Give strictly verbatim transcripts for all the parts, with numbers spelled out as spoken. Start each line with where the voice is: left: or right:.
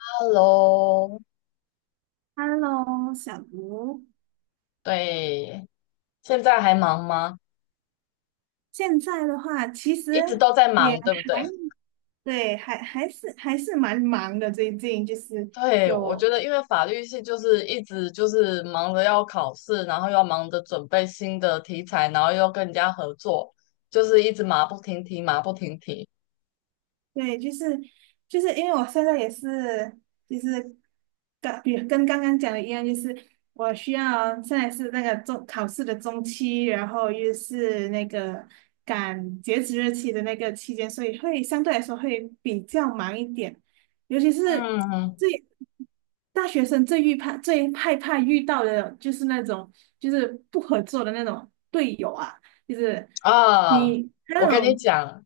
left: Hello，
right: Hello，小吴，
left: 对，现在还忙吗？
right: 现在的话其
left: 一直
right: 实
left: 都在
right: 也
left: 忙，
right: 还
left: 对不对？
right: 对，还还是还是蛮忙的。最近就是
left: 对，我
right: 有
left: 觉得因为法律系就是一直就是忙着要考试，然后又要忙着准备新的题材，然后又要跟人家合作，就是一直马不停蹄，马不停蹄。
right: 对。就是就是因为我现在也是，就是刚比跟刚刚讲的一样，就是我需要现在是那个中考试的中期，然后又是那个赶截止日期的那个期间，所以会相对来说会比较忙一点，尤其是
left: 嗯
right: 最大学生最遇怕最害怕遇到的就是那种就是不合作的那种队友啊，就是
left: 啊，
right: 你
left: 我
right: 那
left: 跟你
right: 种
left: 讲，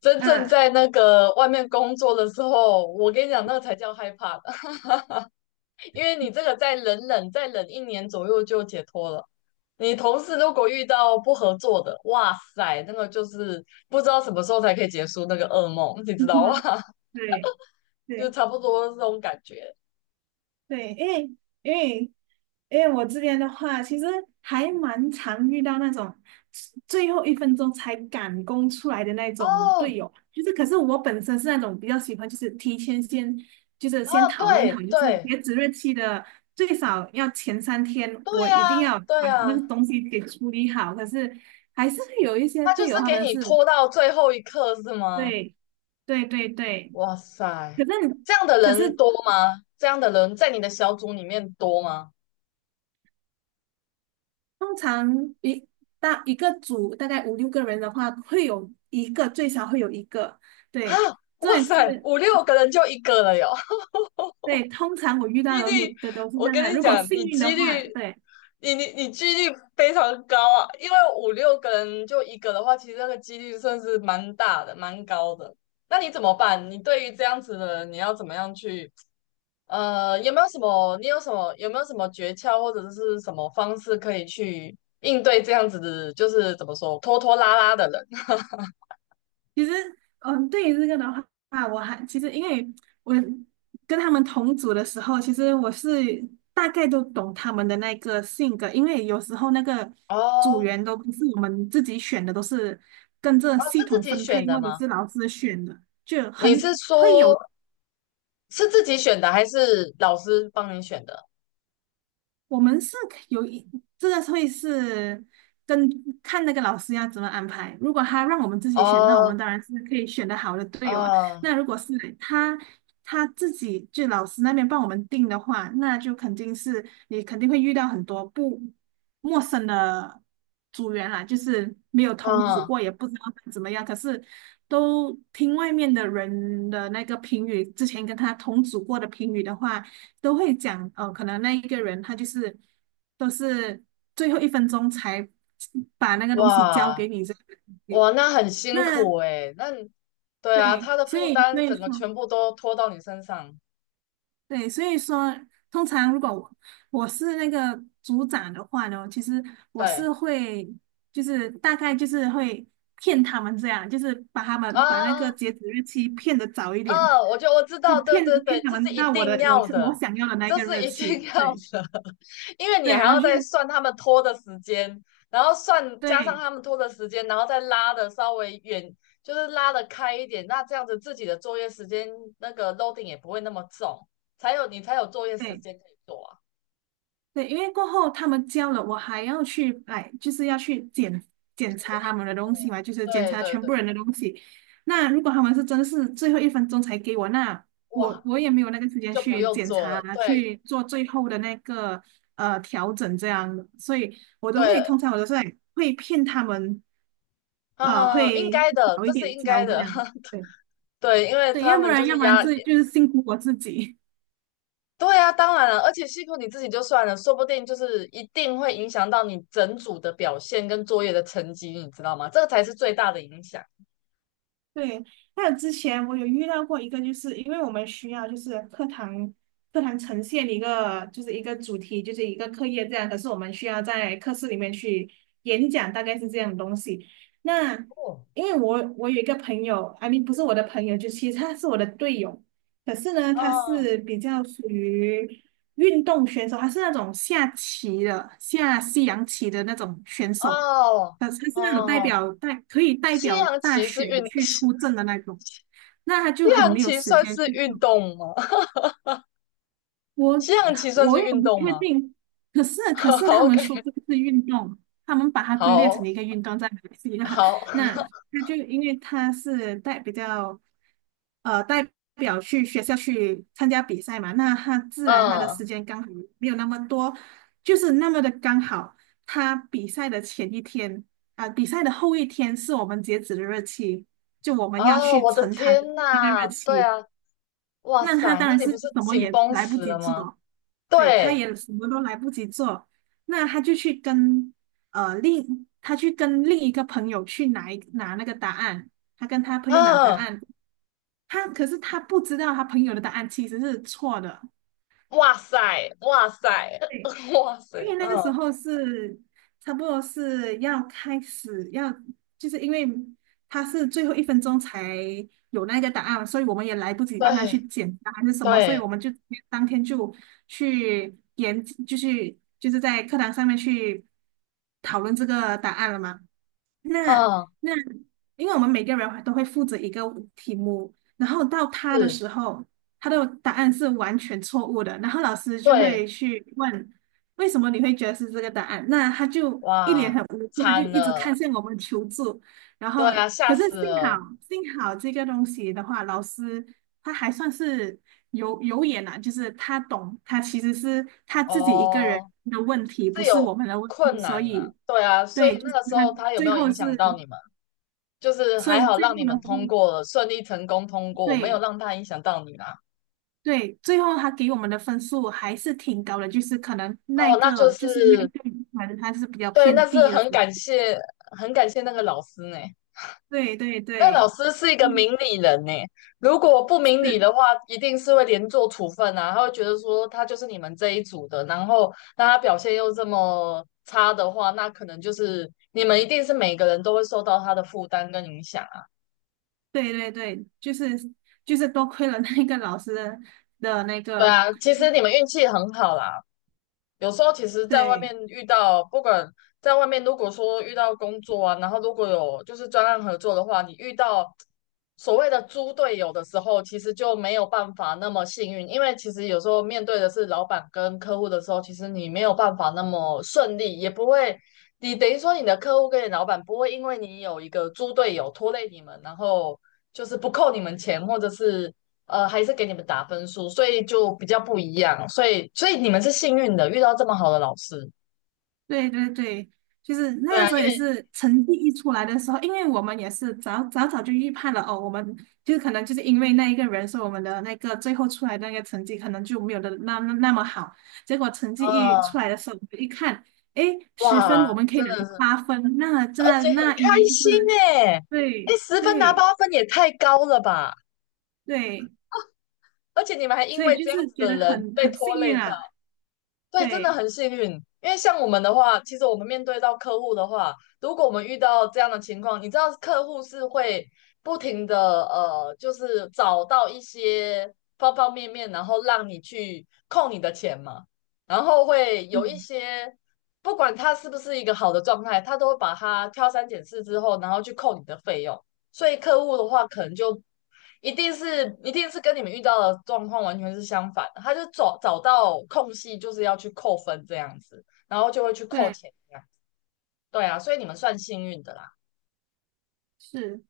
left: 真正
right: 啊。
left: 在那个外面工作的时候，我跟你讲，那个才叫害怕的，因为你这个再忍忍，再忍一年左右就解脱了。你同事如果遇到不合作的，哇塞，那个就是不知道什么时候才可以结束那个噩梦，你知道吗？
right: 对。
left: 就
right: 对
left: 差不多这种感觉。
right: 对。因为因为因为我这边的话，其实还蛮常遇到那种最后一分钟才赶工出来的那种队
left: 哦，
right: 友，就是可是我本身是那种比较喜欢，就是提前先就是
left: 啊，
right: 先讨论好，
left: 对
right: 就是
left: 对
right: 截止日期的最少要前三天，
left: 对
right: 我一定
left: 呀，
right: 要
left: 对
right: 把那
left: 呀，
right: 个东西给处理好。可是还是会有一些
left: 他就
right: 队友
left: 是
right: 他
left: 给
right: 们
left: 你
right: 是
left: 拖到最后一刻是吗？
right: 对对对对。
left: 哇
right: 可
left: 塞，
right: 是
left: 这样的
right: 可
left: 人
right: 是
left: 多吗？这样的人在你的小组里面多吗？
right: 通常一大一个组大概五六个人的话，会有一个最少会有一个。
left: 啊，
right: 对。重
left: 哇
right: 点
left: 塞，
right: 是，
left: 五六个人就一个了哟。
right: 对，通常我遇
left: 几
right: 到的都
left: 率，
right: 的都是这
left: 我
right: 样的。
left: 跟你
right: 如果
left: 讲，你
right: 幸运
left: 几
right: 的话，
left: 率，
right: 对。
left: 你你你几率非常高啊，因为五六个人就一个的话，其实那个几率算是蛮大的，蛮高的。那你怎么办？你对于这样子的人，你要怎么样去？呃，有没有什么？你有什么？有没有什么诀窍或者是什么方式可以去应对这样子的？就是怎么说，拖拖拉拉的人？
right: 其实，嗯，对于这个的话，我还其实因为我跟他们同组的时候，其实我是大概都懂他们的那个性格，因为有时候那个组
left: 哦，
right: 员都不是我们自己选的，都是跟着
left: 哦，
right: 系
left: 是自
right: 统
left: 己
right: 分
left: 选
right: 配
left: 的
right: 或者
left: 吗？
right: 是老师选的。就很
left: 你是说，是自己选的，还是老师帮你选的？
right: 我们是可有一这个会是跟看那个老师要怎么安排。如果他让我们自己选，那我们
left: 哦，
right: 当然是可以选的好的队友啊。
left: 嗯
right: 那如果是他他自己就老师那边帮我们定的话，那就肯定是你肯定会遇到很多不陌生的组员啦，就是没有同组
left: 嗯，
right: 过，也不知道他怎么样。可是都听外面的人的那个评语，之前跟他同组过的评语的话。都会讲，哦，可能那一个人他就是都是最后一分钟才把那个东西交
left: 哇
right: 给你这个东
left: 哇，
right: 西。
left: 那很辛
right: 那
left: 苦诶，那你对啊，
right: 对。
left: 他的
right: 所
left: 负
right: 以所
left: 担
right: 以
left: 整
right: 说，
left: 个全部都拖到你身上，
right: 对，所以说，通常如果我我是那个组长的话呢，其实我
left: 对
right: 是会就是大概就是会骗他们这样，就是把他
left: 啊
right: 们把那个
left: 啊，
right: 截止日期骗得早一点，
left: 啊我就我知
right: 就
left: 道，对对
right: 骗骗
left: 对，
right: 他
left: 这是
right: 们
left: 一
right: 到我
left: 定
right: 的我
left: 要
right: 我
left: 的，
right: 想要的那
left: 这
right: 个
left: 是
right: 日
left: 一定
right: 期。
left: 要
right: 对
left: 的，因为你
right: 对。
left: 还
right: 然
left: 要
right: 后就
left: 再算他们拖的时间，然后算加上
right: 对。
left: 他们拖的时间，然后再拉的稍微远，就是拉的开一点，那这样子自己的作业时间那个 loading 也不会那么重，才有你才有作业时
right: 对
left: 间可以做啊。
right: 对。因为过后他们交了，我还要去哎，就是要去检检
left: 独
right: 查他
left: 立
right: 们的东西嘛，就是检
left: 对对
right: 查全部
left: 对，
right: 人的东西。那如果他们是真是最后一分钟才给我，那我
left: 哇，
right: 我也没有那个时间
left: 就不
right: 去
left: 用
right: 检
left: 做了。
right: 查，
left: 对
right: 去做最后的那个呃调整这样的，所以我都会
left: 对，
right: 通常我都是哎会骗他们，
left: 哈
right: 呃，
left: 哈，应
right: 会
left: 该的，
right: 早一
left: 这是
right: 点
left: 应
right: 交
left: 该
right: 这
left: 的。
right: 样。对
left: 对，因为
right: 对。
left: 他
right: 要不
left: 们就
right: 然要
left: 是
right: 不然
left: 压，
right: 这就是辛苦我自己。
left: 对啊，当然了，而且辛苦你自己就算了，说不定就是一定会影响到你整组的表现跟作业的成绩，你知道吗？这个才是最大的影响。
right: 对，还有之前我有遇到过一个，就是因为我们需要就是课堂课堂呈现一个就是一个主题，就是一个课业这样，可是我们需要在课室里面去演讲，大概是这样的东西。那
left: 哦，
right: 因为我我有一个朋友，I m 不是我的朋友，就其实他是我的队友，可是呢，
left: 哦
right: 他是比较属于运动选手，他是那种下棋的，下西洋棋的那种选手。
left: 哦
right: 他他是那种代
left: 哦，
right: 表代可以代
left: 西
right: 表
left: 洋
right: 大
left: 棋是
right: 选
left: 运，
right: 去
left: 西
right: 出征的那种，那他就很
left: 洋
right: 没有
left: 棋
right: 时
left: 算
right: 间去
left: 是运
right: 做。
left: 动吗？
right: 我
left: 西洋棋算
right: 我
left: 是
right: 也
left: 运
right: 不
left: 动
right: 确
left: 吗？
right: 定，可是 可是他
left: 好
right: 们说
left: ，O K，
right: 这个是运动，他们把它归类成
left: 好，
right: 一个运动在马来西亚。
left: 好。
right: 那他就因为他是代比较呃代表去学校去参加比赛嘛，那他自然他的
left: 嗯，
right: 时间刚好没有那么多，就是那么的刚好，他比赛的前一天啊、比赛的后一天是我们截止的日期，就我们要
left: 哦，
right: 去
left: 我的
right: 呈堂的
left: 天
right: 那个日
left: 呐，对
right: 期。
left: 啊，哇
right: 那他
left: 塞，
right: 当
left: 那
right: 然
left: 你
right: 是
left: 不
right: 什
left: 是
right: 么
left: 紧
right: 也
left: 绷
right: 来不
left: 死
right: 及
left: 了吗？
right: 做，对，他
left: 对，
right: 也什么都来不及做，那他就去跟呃另他去跟另一个朋友去拿一拿那个答案，他跟他朋友拿答
left: 嗯，
right: 案，他可是他不知道他朋友的答案其实是错的，
left: 哇塞，哇塞，
right: 对。
left: 哇塞，
right: 因为那个时
left: 嗯，
right: 候是差不多是要开始要，就是因为他是最后一分钟才有那个答案，所以我们也来不及帮他
left: 对
right: 去简答还是什么，所以
left: 对，
right: 我们就当天就去研，就是就是在课堂上面去讨论这个答案了嘛。那
left: 嗯，
right: 那，因为我们每个人都会负责一个题目，然后到他的
left: 是，
right: 时候，他的答案是完全错误的，然后老师就
left: 对，
right: 会去问为什么你会觉得是这个答案，那他就一脸
left: 哇，
right: 很无辜，他就
left: 惨
right: 一直
left: 了，
right: 看向我们求助，然
left: 对
right: 后
left: 啊，吓
right: 可是
left: 死
right: 幸
left: 了，
right: 好幸好这个东西的话，老师他还算是有有眼啊，就是他懂，他其实是他自己一个人
left: 哦，
right: 的问题，不
left: 是
right: 是
left: 有
right: 我们的问题，
left: 困
right: 所
left: 难呐、
right: 以。
left: 对啊，所以
right: 对，就是
left: 那个时
right: 他
left: 候他有没
right: 最
left: 有
right: 后
left: 影响
right: 是，
left: 到你们？就是
right: 所
left: 还
right: 以
left: 好
right: 最
left: 让
right: 后
left: 你
right: 的
left: 们通
right: 分
left: 过了，顺利成功通过，没有
right: 对
left: 让他影响到你啦。
right: 对。最后他给我们的分数还是挺高的，就是可能那
left: 哦，那就
right: 个就是那
left: 是。
right: 个反正他是比较
left: 对，那
right: 偏
left: 是
right: 低的
left: 很
right: 分
left: 感
right: 数
left: 谢，很感谢那个老师呢。
right: 对对
left: 那老
right: 对。
left: 师是一个
right: 嗯
left: 明理人呢，如果不
right: 是，
left: 明理的话，一定是会连坐处分啊。他会觉得说他就是你们这一组的，然后那他表现又这么差的话，那可能就是你们一定是每个人都会受到他的负担跟影响啊。
right: 对对对。就是就是多亏了那个老师的的那
left: 对
right: 个。
left: 啊，其实你们运气很好啦，有时候其实，在外
right: 对。
left: 面遇到，不管在外面，如果说遇到工作啊，然后如果有就是专案合作的话，你遇到所谓的猪队友的时候，其实就没有办法那么幸运，因为其实有时候面对的是老板跟客户的时候，其实你没有办法那么顺利，也不会，你等于说你的客户跟你老板不会因为你有一个猪队友拖累你们，然后就是不扣你们钱，或者是呃，还是给你们打分数，所以就比较不一样。所以，所以你们是幸运的，遇到这么好的老师。
right: 对对对，就是
left: 对
right: 那个
left: 啊，
right: 时候
left: 因
right: 也
left: 为
right: 是成绩一出来的时候，因为我们也是早早早就预判了哦，我们就是可能就是因为那一个人，所以我们的那个最后出来的那个成绩可能就没有的那那那么好。结果成绩一出
left: 呃，
right: 来的时候，我们一看，诶，十分我
left: 哇，
right: 们可以
left: 真
right: 拿
left: 的
right: 到
left: 是，
right: 八分，那
left: 而
right: 真的
left: 且很
right: 那应该
left: 开
right: 就
left: 心
right: 是
left: 诶，哎，
right: 对
left: 十分拿
right: 对
left: 八分也太高了吧！
right: 对。
left: 而且你们还因
right: 所以
left: 为
right: 就
left: 这样
right: 是
left: 子
right: 觉
left: 的
right: 得
left: 人
right: 很
left: 被
right: 很幸
left: 拖
right: 运
left: 累到。
right: 啊。
left: 对，真的
right: 对。
left: 很幸运，因为像我们的话，其实我们面对到客户的话，如果我们遇到这样的情况，你知道客户是会不停的呃，就是找到一些方方面面，然后让你去扣你的钱嘛，然后会有一
right: 嗯。
left: 些不管他是不是一个好的状态，他都会把它挑三拣四之后，然后去扣你的费用。所以客户的话，可能就一定是一定是跟你们遇到的状况完全是相反的，他就找找到空隙，就是要去扣分这样子，然后就会去扣
right: 对。
left: 钱这样。对啊，所以你们算幸运的啦，
right: 是。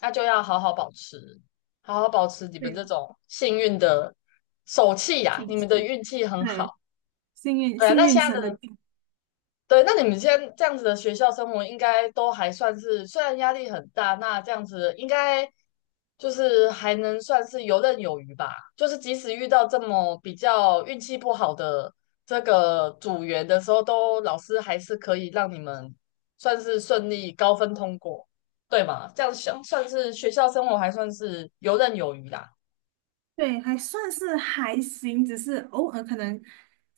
left: 那就要好好保持，好好保持你们这
right: 对。
left: 种幸运的手气呀、
right: 挺
left: 你们的运气很好。
right: 对。幸运
left: 对啊，
right: 幸
left: 那
right: 运
left: 现
right: 神
left: 在
right: 的。
left: 的对，那你们现在这样子的学校生活，应该都还算是，虽然压力很大，那这样子应该就是还能算是游刃有余吧。就是即使遇到这么比较运气不好的这个组员的时候，都老师还是可以让你们算是顺利高分通过，对吗？这样想算是学校生活还算是游刃有余啦。
right: 对，还算是还行，只是偶尔可能，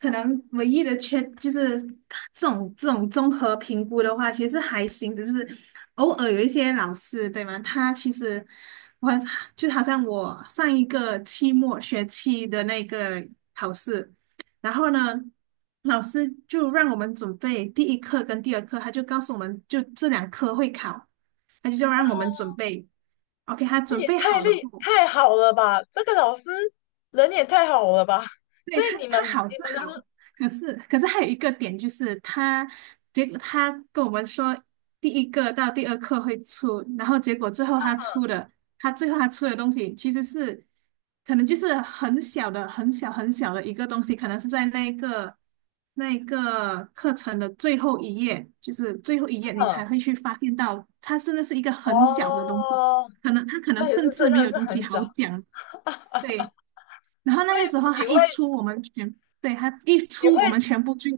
right: 可能唯一的缺就是这种这种综合评估的话，其实还行，只是偶尔有一些老师，对吗？他其实我就好像我上一个期末学期的那个考试，然后呢，老师就让我们准备第一课跟第二课，他就告诉我们就这两科会考，他就叫让我们准备。OK，他
left: 那
right: 准
left: 也
right: 备
left: 太
right: 好了
left: 厉
right: 后。
left: 太好了吧！这个老师人也太好了吧！
right: 对。
left: 所以
right: 他，
left: 你们
right: 他好
left: 你
right: 是
left: 们
right: 好，
left: 的
right: 可是可是还有一个点就是他，结果他跟我们说第一个到第二课会出，然后结果最后他出的，他最后他出的东西其实是可能就是很小的、很小、很小的一个东西，可能是在那个那个课程的最后一页，就是最后一页你才
left: 嗯。
right: 会去发现到，它真的是一个很小的东西，
left: 哦，
right: 可能它可能
left: 那也是
right: 甚
left: 真
right: 至没
left: 的
right: 有
left: 是
right: 东西
left: 很小，
right: 好讲。对。然后那
left: 所
right: 个
left: 以
right: 时
left: 是不
right: 候
left: 你
right: 他
left: 会
right: 一出，我们全，对，他一
left: 你会
right: 出，我们全部就，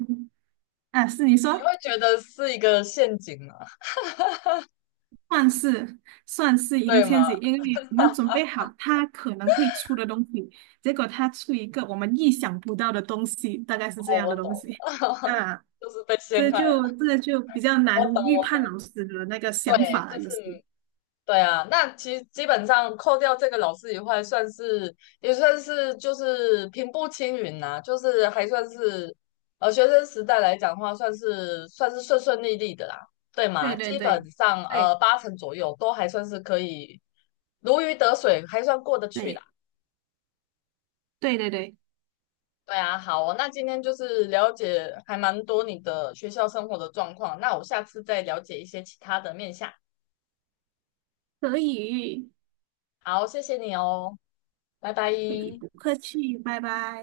right: 啊，是你
left: 你
right: 说，
left: 会觉得是一个陷阱吗？
right: 算是算是一个
left: 对
right: 陷
left: 吗？
right: 阱，因为你们准备好他可能会出的东西，结果他出一个我们意想不到的东西，大概是这
left: 哦，
right: 样
left: 我
right: 的
left: 懂
right: 东
left: 了，
right: 西。啊，
left: 就是被陷
right: 这
left: 害了。
right: 就这就比较
left: 我懂，
right: 难预
left: 我
right: 判
left: 懂。
right: 老师的那个想
left: 对，
right: 法
left: 这
right: 了，有
left: 次
right: 时候。
left: 对啊，那其实基本上扣掉这个老师以外，算是也算是就是平步青云呐、就是还算是呃学生时代来讲的话，算是算是顺顺利利的啦，对吗？
right: 对对
left: 基
right: 对
left: 本上
right: 对
left: 呃八成左右都还算是可以如鱼得水，还算过得去啦。
right: 对对对对。
left: 对啊，好哦，那今天就是了解还蛮多你的学校生活的状况，那我下次再了解一些其他的面相。
right: 可以。
left: 好，谢谢你哦，拜拜。
right: 可以。不客气。拜拜。